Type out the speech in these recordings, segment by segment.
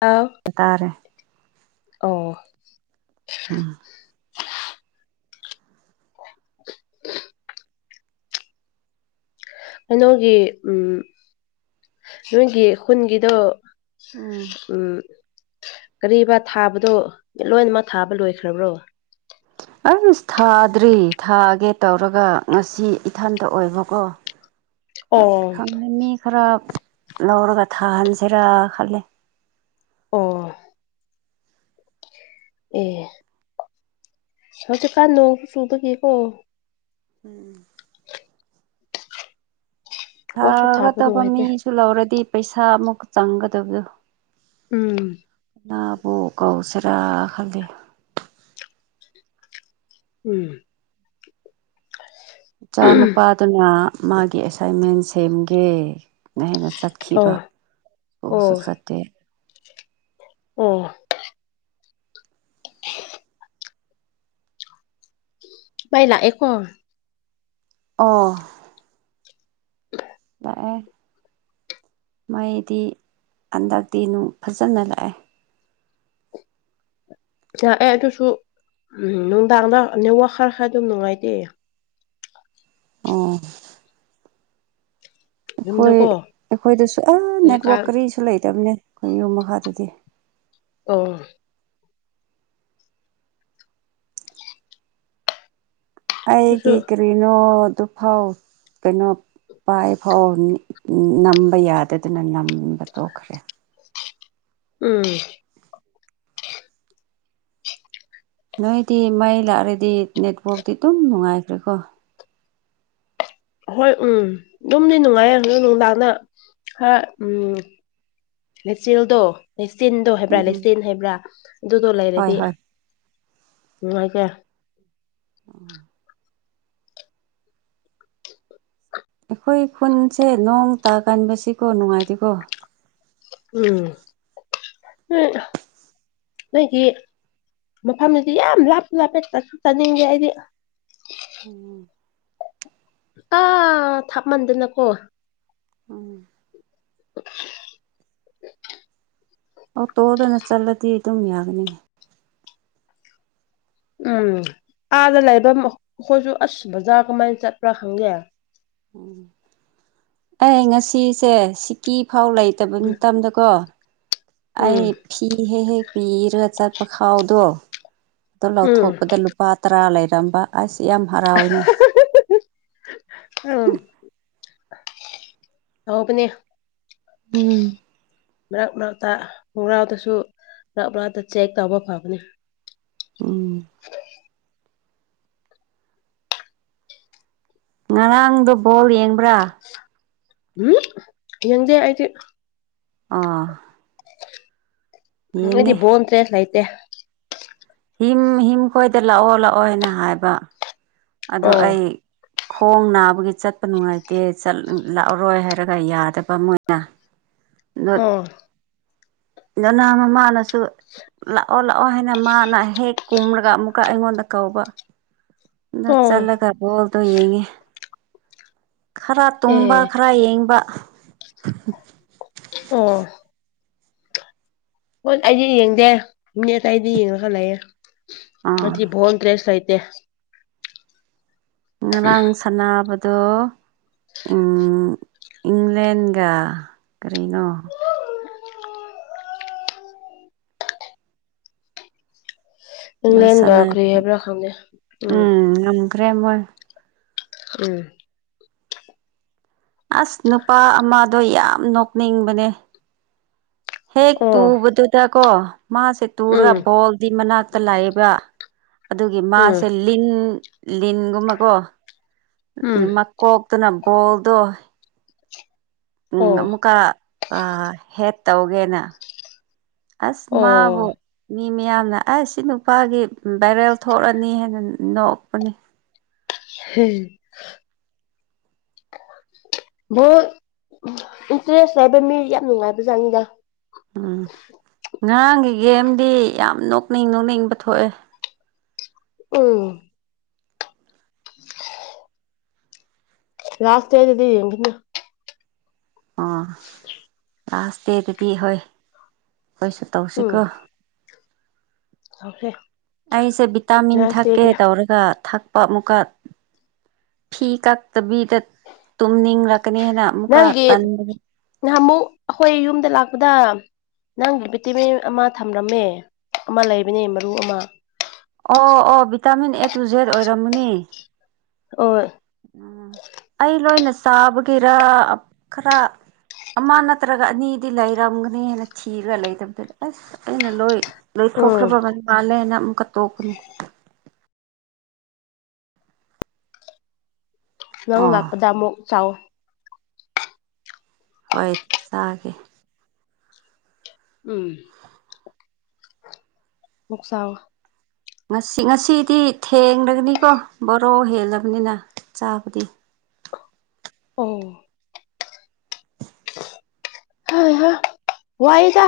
ꯑ ꯇꯥꯥꯔꯦ ꯑ ꯎꯝ [unintelligible] ꯀꯩꯅꯣꯒꯤ ꯎꯝ ꯅꯣꯏꯒꯤ ꯈꯨꯟꯒꯤꯗꯣ ꯎꯝ ꯀꯔꯤꯔꯤꯕ ꯊꯥꯕꯗꯣ ꯂꯣꯏꯃꯛ ꯊꯥꯕ ꯂꯣꯏꯈ꯭ꯔꯕ꯭ꯔꯣ ꯑꯩ ꯃꯤꯁ ꯊꯥꯗ꯭ꯔꯤ ꯊꯥꯒꯦ ꯇꯧꯔꯒ ꯉꯁꯤ ꯏꯊꯟꯇ ꯑꯣꯏꯕꯀꯣ ꯑꯣ ꯈꯪꯦ ꯃꯤ ꯈꯔ ꯂꯧꯔꯒ ꯊꯥꯍꯟꯁꯤꯔꯥ ꯈꯜꯂꯦ ꯑꯣ ꯑꯦ ꯁꯁꯦ ꯀꯥꯟꯅ ꯆꯨꯕꯒꯀꯣ ꯎꯝ ꯄꯣꯠꯁꯨ ꯊꯥꯕ ꯊꯥꯒꯗꯕ ꯅꯨꯡꯉꯥꯏꯇꯦ ꯃꯤꯁꯨ ꯂꯧꯔꯗꯤ ꯄꯩꯁꯥ ꯑꯃꯨꯛ ꯆꯪꯒꯗꯕꯗꯣ ꯎꯝ ꯅꯥꯕꯣꯛ ꯀꯥꯎꯁꯔꯥ ꯈꯜꯗꯤꯦ ꯎꯝ ꯏꯆꯥ ꯅꯨꯄꯥꯗꯨꯅ ꯃꯥꯒꯤ ꯑꯦꯁꯥꯏꯟꯃꯦꯟ ꯁꯦꯝꯒꯦ ꯅ ꯍꯦꯩꯅ ꯆꯠꯈꯤꯕ ꯑꯣ ꯑꯣ ꯎꯁꯨ ꯆꯠꯇꯦ ꯑꯣ ꯄꯥꯏ ꯂꯥꯛ ꯑꯩꯀꯣ ꯑ ꯍ ꯂꯥꯛꯑꯦ ꯃꯩꯗꯤ ꯍꯟꯗꯛꯇꯤ ꯅꯨꯡ ꯐꯖꯅ ꯂꯥꯛꯑꯦ ꯌꯥꯥꯛꯑꯦ ꯑꯗꯨꯁꯨ ꯎꯝ ꯅꯨꯡꯗꯥꯡꯗ ꯅꯦꯠꯋꯥꯛ ꯈꯔ ꯈꯔ ꯑꯗꯨꯝ ꯅꯨꯡꯉꯥꯏꯇꯦ ꯑꯣ ꯑꯩꯈꯣꯏ ꯌꯨꯝꯗꯀꯣ ꯑꯩꯈꯣꯏꯗꯁꯨ ꯑ ꯅꯦꯠꯋꯥꯛ ꯍꯧꯖꯤꯛꯀꯥꯟ ꯀꯔꯤꯁꯨ ꯂꯩꯇꯕꯅꯦ ꯑꯩꯈꯣꯏ ꯌꯨꯝ ꯃꯈꯥꯗꯗꯤ ꯑꯣ ꯑꯗꯨꯁꯨ ꯑꯩꯒꯤ ꯀꯔꯤꯅꯣ ꯑꯗꯨꯐꯥꯎ ꯀꯩꯅꯣ ꯄꯥꯏꯐꯥꯎ ꯅꯝꯕ ꯌꯥꯗꯗꯅ ꯅꯝꯕ ꯇꯣꯛꯈ꯭ꯔꯦ ꯎꯝ ꯅꯣꯏꯗꯤ ꯃꯩ ꯂꯥꯛꯔꯗꯤ ꯅꯦꯠꯋꯥꯛꯇꯤ ꯑꯗꯨꯝ ꯅꯨꯡꯉꯥꯏꯈ꯭ꯔꯦꯀꯣ ꯍꯣꯏ ꯎꯝ ꯌꯝꯗꯤ ꯅꯨꯡꯉꯥꯏꯔꯗꯣ ꯅꯨꯡꯗꯥꯡꯅ ꯍꯥ ꯎꯝ ꯂꯩꯦꯆꯤꯦꯜꯗꯣ ꯂꯩꯆꯤꯟꯗꯣ ꯍꯥꯏꯕ꯭ꯔꯥ ꯎꯝ ꯂꯩꯆꯤꯟ ꯍꯥꯏꯕ꯭ꯔꯥ ꯑꯗꯨꯗꯣ ꯍꯣꯏ ꯂꯩꯔꯗꯤ ꯍꯣꯏ ꯅꯨꯡꯉꯥꯏꯈꯦ ꯑ ꯑꯩꯈꯣꯏ ꯈꯨꯟꯁꯦ ꯅꯣꯡ ꯇꯥ ꯀꯟꯕꯁꯤꯀꯣ ꯅꯨꯡꯉꯥꯏꯇꯦꯀꯣ ꯎꯝ ꯎꯝ ꯅꯣꯏꯒꯤ ꯃꯐꯝꯁꯤꯗꯤ ꯌꯥꯝ ꯂꯥꯞ ꯂꯥꯞꯄ ꯆꯠ ꯆꯠꯅꯤꯡꯗꯦ ꯑꯩꯗꯤ ꯎꯝ ꯑꯥ ꯊꯥꯞꯃꯟꯗꯅꯀꯣ ꯎꯝ ꯑꯣ ꯇꯣꯗꯅ ꯆꯠꯂꯗꯤ ꯑꯗꯨꯝ ꯌꯥꯒꯅꯤꯉ ꯎꯝ ꯑꯥꯗ ꯂꯩꯕ ꯑꯩꯈꯣꯏꯁꯨ ꯑꯁ ꯕꯖꯥꯔ ꯀꯃꯥꯏꯅ ꯆꯠꯄ꯭ꯔꯥ ꯈꯪꯒꯦ ꯎꯝ ꯑꯩ ꯉꯁꯤꯁꯦ ꯁꯤꯀꯤ ꯐꯥꯎ ꯂꯩꯇꯕ ꯎꯝ ꯃꯇꯝꯗꯀꯣ ꯎꯝ ꯑꯩ ꯐꯤ ꯍꯦꯛ ꯍꯦꯛ ꯄꯤꯔꯒ ꯆꯠꯄ ꯈꯥꯎꯗꯣ ꯑꯣ ꯎꯝ ꯂꯧꯊꯣꯛꯄꯗ ꯄꯥ ꯇꯔꯥ ꯂꯩꯔꯝꯕ ꯑꯁ ꯌꯥꯝ ꯍꯔꯥꯎꯏꯅꯦ ꯎꯝ ꯑꯕꯅꯦ ꯎꯝ ꯃꯔꯛ ꯃꯛꯛꯇ ꯈꯣꯡꯒꯥꯎꯗꯁꯨ ꯄꯨꯥꯞ ꯂꯥꯞꯇ ꯆꯦꯛ ꯇꯧꯕ ꯐꯕꯅꯤ ꯎꯝ ꯉꯔꯥꯡꯗꯣ ꯕꯣꯜ ꯌꯦꯡꯕ꯭ꯔꯥ ꯎꯝ ꯌꯦꯡꯗꯦ ꯑꯩꯗꯤ ꯑꯥ ꯌꯦꯡꯉꯦ ꯑꯩꯗꯤ ꯣꯟꯇ꯭ꯔꯦ ꯂꯩꯇꯦ ꯍꯝ ꯍꯤꯝ ꯈꯣꯏꯗ ꯂꯥꯛꯑꯣ ꯂꯥꯛꯑꯣꯅ ꯍꯥꯏꯕ ꯑ ꯑꯣ ꯑꯩ ꯈꯣꯡ ꯅꯥꯕꯒꯤ ꯆꯠꯄ ꯅꯨꯡꯉꯥꯏꯇꯦ ꯂꯥꯛꯑꯔꯣꯏ ꯍꯥꯏꯔꯒ ꯌꯥꯗꯕ ꯑꯃ ꯑꯣꯏꯅ [unintelligible] ꯂꯣꯅꯥ ꯃꯃꯥꯅꯁꯨ ꯂꯥꯛꯑꯣ ꯂꯥꯛꯑꯣ ꯍꯥꯏꯅ ꯃꯥꯅ ꯍꯦꯛ ꯀꯨꯝꯔꯒ ꯑꯃꯨꯛꯀ ꯑꯩꯉꯣꯟꯗ ꯀꯧꯕ ꯑꯣ ꯆꯜ ꯈꯔꯣꯜ ꯇ ꯌꯦꯡꯒꯦ ꯈꯔ ꯇꯨꯝꯕ ꯑꯦ ꯈꯔ ꯌꯦꯡꯕ ꯑꯣ ꯍꯣꯏ ꯑꯩꯁꯦ ꯌꯦꯡꯗꯦ ꯃꯤꯅꯤꯠ ꯑꯗꯨꯋꯥꯏꯗ ꯌꯦꯡꯉꯒ ꯂꯩꯑꯦ ꯑ ꯑꯥ ꯣꯟ ꯀ꯭ꯔꯦꯁ ꯍꯥꯏꯥꯏꯇ ꯉꯔꯥꯡ ꯁꯥꯟꯅꯕꯗꯣ ꯏꯪꯂꯦꯟꯒ ꯀꯔꯤꯅꯣ ꯑ ꯁ ꯏꯪꯂꯦꯟꯒ ꯀꯔꯤ ꯍꯥꯏꯕ꯭ꯔꯥ ꯈꯪꯗꯦ ꯎꯝ ꯉꯝꯈ꯭ꯔꯦ ꯃꯣꯏ ꯎꯝ ꯑꯁ ꯅꯨꯄꯥ ꯑꯃꯗꯣ ꯌꯥꯝ ꯅꯣꯛꯅꯤꯡꯕꯅꯦ ꯍꯦꯛ ꯑꯣ ꯇꯨꯕꯗꯨꯗꯀꯣ ꯃꯥꯁꯦ ꯎꯝ ꯇꯨꯔꯒ ꯕꯣꯜꯗꯤ ꯃꯅꯥꯛꯇ ꯂꯥꯛꯑꯦꯕ ꯑꯗꯨꯒꯤ ꯎꯝ ꯃꯥꯁꯦ ꯂꯤꯟ ꯂꯤꯟꯒꯨꯝꯕꯀꯣ ꯎꯝ ꯀꯣꯛꯛꯇꯅꯕꯣꯜꯗꯣ ꯎꯝ ꯑꯣ ꯑꯃꯨꯛꯀ ꯍꯦꯠ ꯇꯧꯒꯦꯅ ꯑꯁ ꯃꯥꯕꯨ ꯑꯣ ꯃꯤ ꯃꯌꯥꯝꯅ ꯑꯩꯁ ꯁꯤ ꯅꯨꯄꯥꯒꯤ ꯚꯥꯏꯔꯦꯜ ꯊꯣꯛꯂꯅꯤ ꯍꯥꯏꯅ ꯅꯣꯛꯄꯅꯤ [unintelligible] ꯚꯣꯏꯠ ꯏꯟꯇꯔꯦꯁ ꯍꯥꯏꯕ ꯃꯤ ꯌꯥꯝ ꯅꯨꯡꯉꯥꯏꯕꯖꯥꯠꯅꯤꯗ ꯎꯝ ꯉꯔꯥꯡꯒꯤ ꯒꯦꯝꯗꯤ ꯌꯥꯝ ꯅꯣꯛꯅꯤꯡ ꯅꯣꯛꯅꯤꯡꯕ ꯊꯣꯛꯑꯦ ꯎꯝ [unintelligible] ꯂꯥꯁ ꯗꯦ ꯗꯗꯤ ꯌꯦꯡꯗꯨꯏꯅꯦ ꯑꯥ ꯂꯥꯁ ꯗꯦꯗꯗꯤ ꯍꯣꯏ ꯈꯣꯏꯁꯨ ꯇꯧꯁꯤꯀꯣ ꯑꯣꯀꯦ ꯑꯩꯁꯦ ꯚꯤꯇꯥꯃꯤꯟ ꯊꯛꯀꯦ ꯇꯧꯔꯒ ꯊꯛꯄ ꯑꯃꯨꯛꯀ ꯐꯤ ꯀꯛꯇꯕꯤꯗ ꯇꯨꯝꯅꯤꯡ ꯂꯛꯀꯥꯅꯤꯅ ꯅꯪꯒꯤ ꯅꯍꯥꯟꯃꯨꯛ ꯑꯩꯈꯣꯏ ꯌꯨꯝꯗ ꯂꯥꯛꯄꯗ ꯅꯪꯒꯤ ꯚꯤꯇꯤꯃꯤꯟ ꯑꯃ ꯊꯝꯂꯝꯃꯦ ꯑꯃ ꯂꯩꯕꯅꯦ ꯃꯔꯨ ꯑꯃ ꯑꯣ ꯑꯣ ꯚꯤꯇꯥꯃꯤꯟ ꯑꯦ ꯇꯨ ꯖꯦꯗ ꯑꯣꯏꯔꯝꯃꯅꯤ ꯑꯣꯏ ꯎꯝ ꯑꯩ ꯂꯣꯏꯅ ꯆꯥꯕꯒꯤꯔ ꯈꯔ ꯑꯃ ꯅꯠꯇ꯭ꯔꯒ ꯑꯅꯤꯗꯤ ꯂꯩꯔꯝꯒꯅꯤ ꯍꯥꯏꯅ ꯊꯤꯔꯒ ꯂꯩꯇꯕꯗ ꯑꯁ ꯑꯩꯅ ꯂꯣꯏ ꯎꯝ ꯂꯩꯊꯣꯛꯈ꯭ꯔꯕ ꯃꯥꯜꯂꯦꯅ ꯑꯃꯨꯛꯀ ꯇꯣꯛꯄꯅꯤ ꯅꯪ ꯑꯣ ꯂꯥꯛꯄꯗ ꯑꯃꯨꯛ ꯆꯥꯎ ꯍꯣꯏ ꯆꯥꯒꯦ ꯎꯝ [unintelligible] ꯉꯁꯤ ꯉꯁꯤꯗꯤ ꯊꯦꯡꯂꯒꯅꯤꯀꯣ ꯕꯔꯣ ꯍꯦꯜꯂꯕꯅꯤꯅ ꯆꯥꯕꯗꯤ ꯎꯝ ꯍꯩ ꯍꯥ ꯋꯥꯏꯗ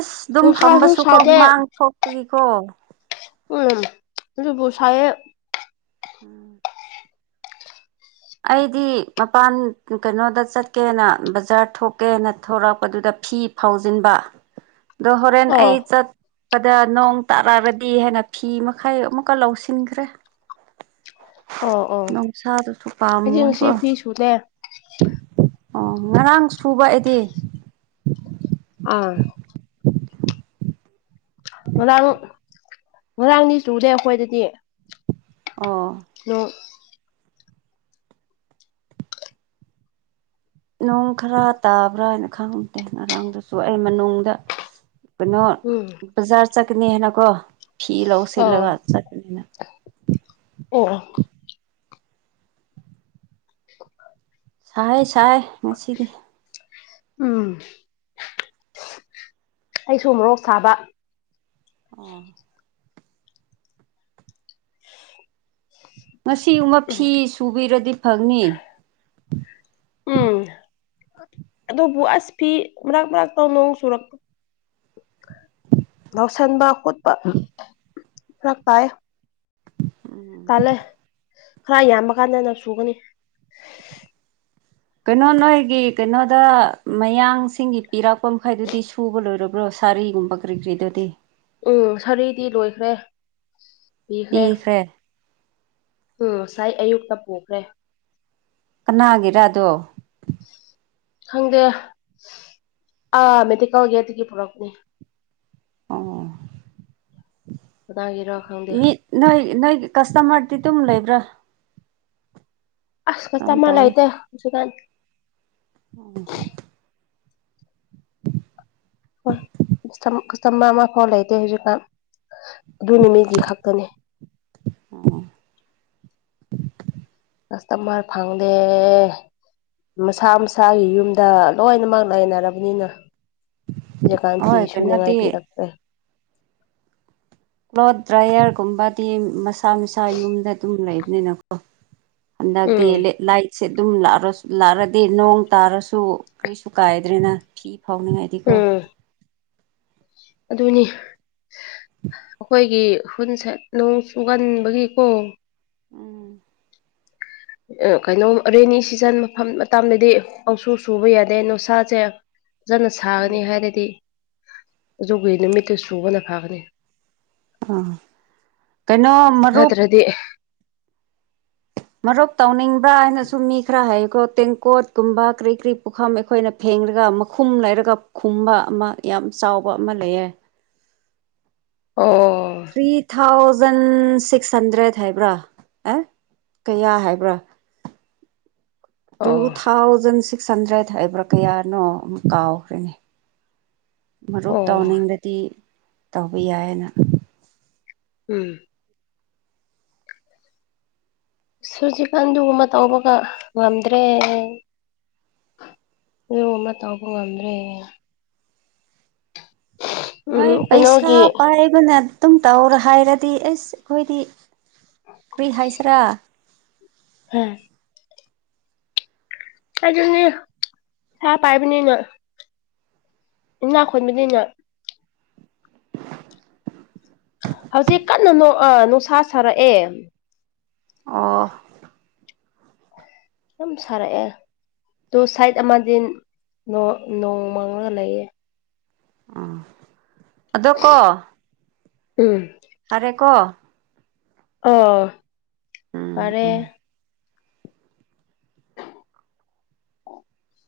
ꯏꯁ ꯗꯨꯝ ꯅꯨꯡꯁꯥꯁꯨ ꯐꯝꯕꯁꯨ ꯀꯣ ꯁꯥꯗꯦ ꯍꯨꯃꯥꯡ ꯊꯣꯛꯄꯒꯤꯀꯣ ꯎꯝ ꯑꯗꯨꯕꯨ ꯁꯥꯏꯌꯦ ꯎꯝ ꯑꯩꯗꯤ ꯃꯄꯥꯟ ꯀꯩꯅꯣꯗ ꯆꯠꯀꯦꯅ ꯕꯖꯥꯔ ꯊꯣꯛꯀꯦꯅ ꯊꯣꯔꯛꯄꯗꯨꯗ ꯐꯤ ꯐꯧꯖꯤꯟꯕ [inaudible] ꯗꯣ ꯍꯣꯔꯦꯟ ꯑꯩ ꯑꯣ ꯆꯠ- ꯄꯗ ꯅꯣꯡ ꯇꯥꯔꯛꯑꯒꯗꯤ ꯍꯥꯏꯅ ꯐꯤ ꯃꯈꯩ ꯑꯃꯨꯛꯀ ꯂꯧꯁꯤꯟꯈ꯭ꯔꯦ ꯑꯣ ꯑꯣ ꯅꯨꯡꯁꯥꯗꯨꯁꯨ ꯑꯩꯗꯤ ꯉꯁꯤ ꯄꯥꯝꯃꯣꯏꯀꯣ ꯐꯤ ꯁꯨꯗꯦ ꯑꯣ ꯉꯔꯥꯡ ꯁꯨꯕ ꯑꯩꯗꯤ ꯎꯝ ꯉꯔꯥꯡ ꯉꯔꯥꯡꯗꯤ ꯆꯨꯗꯦ ꯑꯩꯈꯣꯏꯗꯗꯤ ꯑꯣ ꯅꯣ ꯅꯣꯡ ꯈꯔ ꯇꯥꯕ꯭ꯔꯥ ꯈꯪꯗꯦ ꯉꯔꯥꯡꯗꯨꯁꯨ ꯑꯩ ꯃꯅꯨꯡꯗ ꯀꯩꯅꯣ ꯎꯝ ꯕꯖꯥꯔ ꯆꯠꯀꯅꯤ ꯍꯥꯏꯅꯀꯣ ꯐꯤ ꯂꯧꯁꯤꯜꯂꯒ ꯆꯠꯀꯅꯤꯅ ꯑꯣ ꯑꯣ ꯁꯥꯏ ꯁꯥꯏ ꯉꯁꯤꯗꯤ ꯎꯝ ꯑꯩꯁꯨ ꯃꯣꯔꯣꯛ ꯁꯥꯕ ꯑꯣ ꯉꯁꯤꯒꯨꯝꯕ ꯐꯤ ꯁꯨꯕꯤꯔꯗꯤ ꯐꯒꯅꯤ ꯎꯝ ꯑꯗꯨꯕꯨ ꯑꯁ ꯐꯤ ꯃꯔ ꯃꯔꯛꯇ ꯅꯣꯡ ꯁꯨꯔꯛ ꯌꯥꯎꯁꯟꯕ ꯈꯣꯠꯄ ꯐꯔꯛ ꯇꯥꯏꯌꯦ ꯎꯝ ꯇꯥꯜꯂꯦ ꯈꯔ ꯌꯥꯝꯕ ꯀꯥꯟꯗ ꯅ ꯁꯨꯒꯅꯤ ꯀꯩꯅꯣ ꯅꯣꯏꯒꯤ ꯀꯩꯅꯣꯗ ꯃꯌꯥꯡꯁꯤꯡꯒꯤ ꯄꯤꯔꯛꯄ ꯃꯈꯩꯗꯨꯗꯤ ꯁꯨꯕ ꯂꯣꯏꯔꯕ꯭ꯔꯣ ꯁꯥꯔꯤꯒꯨꯝꯕ ꯀ꯭ꯔꯤ ꯀ꯭ꯔꯤꯗꯨꯗꯤ ꯎꯝ ꯁꯥꯔꯤꯗꯤ ꯂꯣꯏꯈ꯭ꯔꯦ ꯄꯤꯈ꯭ꯔꯦ ꯎꯝ ꯉꯁꯥꯏ ꯑꯌꯨꯛꯇ ꯄꯨꯈ꯭ꯔꯦ ꯀꯅꯥꯒꯤꯔꯥꯑꯗꯣ ꯈꯪꯗꯦ ꯑꯥ ꯃꯦꯗꯤꯀꯦꯜ ꯒꯦꯠꯇꯒꯤ ꯄꯨꯔꯛꯄꯅꯤ ꯑꯣ ꯀꯅꯥꯒꯤꯔ ꯈꯪꯗꯦ ꯃꯤ ꯅꯣꯏ ꯅꯣꯏ ꯀꯁꯇꯃꯔꯗꯤ ꯑꯗꯨꯝ ꯂꯩꯕ꯭ꯔꯥ ꯑꯁ ꯀꯔꯝ ꯀꯁꯇꯃꯔ ꯂꯩ ꯇꯧꯋꯤ ꯇꯦ ꯍꯧꯖꯤꯛꯀꯥꯟ ꯎꯝ [inaudible] ꯍꯣꯏ ꯀꯁꯇꯥꯃꯔ ꯑꯃ ꯐꯥꯎ ꯂꯩꯇꯦ ꯍꯧꯖꯤꯛꯀꯥꯟ ꯑꯗꯨ ꯅꯨꯃꯤꯠꯒꯤ ꯈꯛꯇꯅꯤ [unintelligible] ꯀꯁꯇꯥꯃꯔ ꯐꯪꯗꯦ ꯃꯁꯥ ꯃꯁꯥꯒꯤ ꯌꯨꯝꯗ ꯂꯣꯏꯅꯃꯛ ꯂꯩꯅꯔꯕꯅꯤꯅ ꯍꯧꯖꯤꯀꯥꯟ ꯑꯣ ꯐꯤ ꯍꯣꯏ ꯁꯨꯅꯤꯉꯥꯏ ꯀꯩꯅꯣꯗꯤ ꯄꯤꯔꯛꯇ꯭ꯔꯦ ꯀ꯭ꯂꯣꯊ ꯗ꯭ꯔꯥꯏꯌꯔꯒꯨꯝꯕꯗꯤ ꯃꯁꯥ ꯃꯁꯥ ꯌꯨꯝꯗ ꯑꯗꯨꯝ ꯂꯩꯕꯅꯤꯅꯀꯣ ꯍꯟꯗꯛꯇꯤ ꯎꯝ ꯂꯦꯂꯥꯏ ꯁꯦ ꯑꯗꯨꯝ ꯂꯥꯛꯔꯁꯨ ꯂꯥꯛꯔꯗꯤ ꯅꯣꯡ ꯇꯥꯔꯁꯨ ꯀꯔꯤꯁꯨ ꯀꯥꯏꯗ꯭ꯔꯦꯅ ꯐꯤ ꯐꯥꯎꯅꯤꯡꯉꯥꯏ ꯎꯝ ꯑꯗꯨꯅꯤ ꯑꯩꯈꯣꯏꯒꯤ ꯈꯨꯟꯁꯠ ꯅꯣꯡ ꯆꯨꯒꯟꯕꯒꯤꯀꯣ ꯎꯝ ꯀꯩꯅꯣ ꯔꯦꯅꯤ ꯁꯤꯖꯟ ꯃꯐꯝ ꯃꯇꯝꯗꯗꯤ ꯄꯪꯁꯨ ꯁꯨꯕ ꯌꯥꯗꯦ ꯅꯨꯡꯁꯥꯁꯦ ꯐꯖꯅ ꯁꯥꯒꯅꯤ ꯍꯥꯏꯔꯗꯤ ꯑꯗꯨꯒꯤ ꯅꯨꯃꯤꯠꯇꯨ ꯁꯨꯕꯅ ꯐꯒꯅꯤ ꯑꯥ ꯀꯩꯅꯣ ꯃꯔꯨꯞ ꯍꯥꯏꯗꯤ ꯃꯔꯨꯞ ꯇꯧꯅꯤꯡꯕ꯭ꯔꯥ ꯍꯥꯏꯅꯁꯨ ꯃꯤ ꯈꯔ ꯍꯥꯏꯌꯦꯀꯣ ꯇꯦꯡꯀꯣꯠ ꯀꯨꯝꯕ ꯀꯔꯤ ꯀꯔꯤ ꯄꯨꯈꯝ ꯑꯩꯈꯣꯏꯅ ꯐꯦꯡꯂꯒ ꯃꯈꯨꯝ ꯂꯩꯔꯒ ꯈꯨꯝꯕ ꯑꯃ ꯌꯥꯝ ꯆꯥꯎꯕ ꯑꯃ ꯂꯩꯌꯦ ꯑꯣ ꯊ꯭ꯔꯤ ꯊꯥꯎꯖꯟ ꯁꯤꯛꯁ ꯍꯟꯗ꯭ꯔꯦꯗ ꯍꯥꯏꯕ꯭ꯔꯥ ꯑꯦ ꯀꯌꯥ ꯍꯥꯏꯕ꯭ꯔꯥ ꯇꯨ ꯑꯣ ꯊꯥꯎꯖꯟ ꯁꯤꯛꯁ ꯍꯟꯗ꯭ꯔꯦꯗ ꯍꯥꯏꯕ꯭ꯔꯥ ꯀꯌꯥꯅꯣ ꯑꯃꯨꯛ ꯀꯥꯎꯈ꯭ꯔꯦꯅꯦ ꯃꯔꯨꯞ ꯑꯣ ꯇꯧꯅꯤꯡꯂꯗꯤ ꯇꯧꯕ ꯌꯥꯏꯌꯦꯅ ꯎꯝ ꯍꯧꯖꯤꯛ ꯀꯥꯟꯗꯨꯒꯨꯝꯕ ꯇꯧꯕꯒ ꯉꯝꯗ꯭ꯔꯦ ꯑꯗꯨꯒꯨꯝꯕ ꯇꯧꯕ ꯉꯝꯗ꯭ꯔꯦ ꯅꯣꯏ ꯎꯝ ꯄꯩꯁꯥ ꯀꯩꯅꯣꯒꯤ ꯄꯥꯏꯕꯅ ꯑꯗꯨꯝ ꯇꯧꯔꯣ ꯍꯥꯏꯔꯗꯤ ꯑꯁ ꯑꯩꯈꯣꯏꯗꯤ ꯀ꯭ꯔꯤ ꯍꯥꯏꯁꯤꯔꯥ ꯍꯝ ꯑꯗꯨꯅꯤ ꯄꯩꯁꯥ ꯄꯥꯏꯕꯅꯤꯅ ꯏꯅꯥꯛ ꯈꯨꯟꯕꯅꯤꯅ ꯍꯧꯖꯤꯛ ꯀꯟꯅ ꯅꯣꯛꯑ ꯅꯨꯡꯁꯥ ꯁꯥꯔꯛꯑꯦ ꯑꯣ ꯁꯨꯝ ꯁꯥꯔꯛꯑꯦ ꯇꯣ ꯁꯥꯏꯠ ꯑꯃꯗꯤ ꯅꯣꯡ ꯃꯥꯡꯂꯒ ꯂꯩꯌꯦ ꯎꯝ ꯑꯗꯣ ꯀꯣ ꯎꯝ ꯐꯔꯦ ꯀꯣ ꯑꯣ ꯎꯝ ꯐꯔꯦ ꯎꯝ [unintelligible]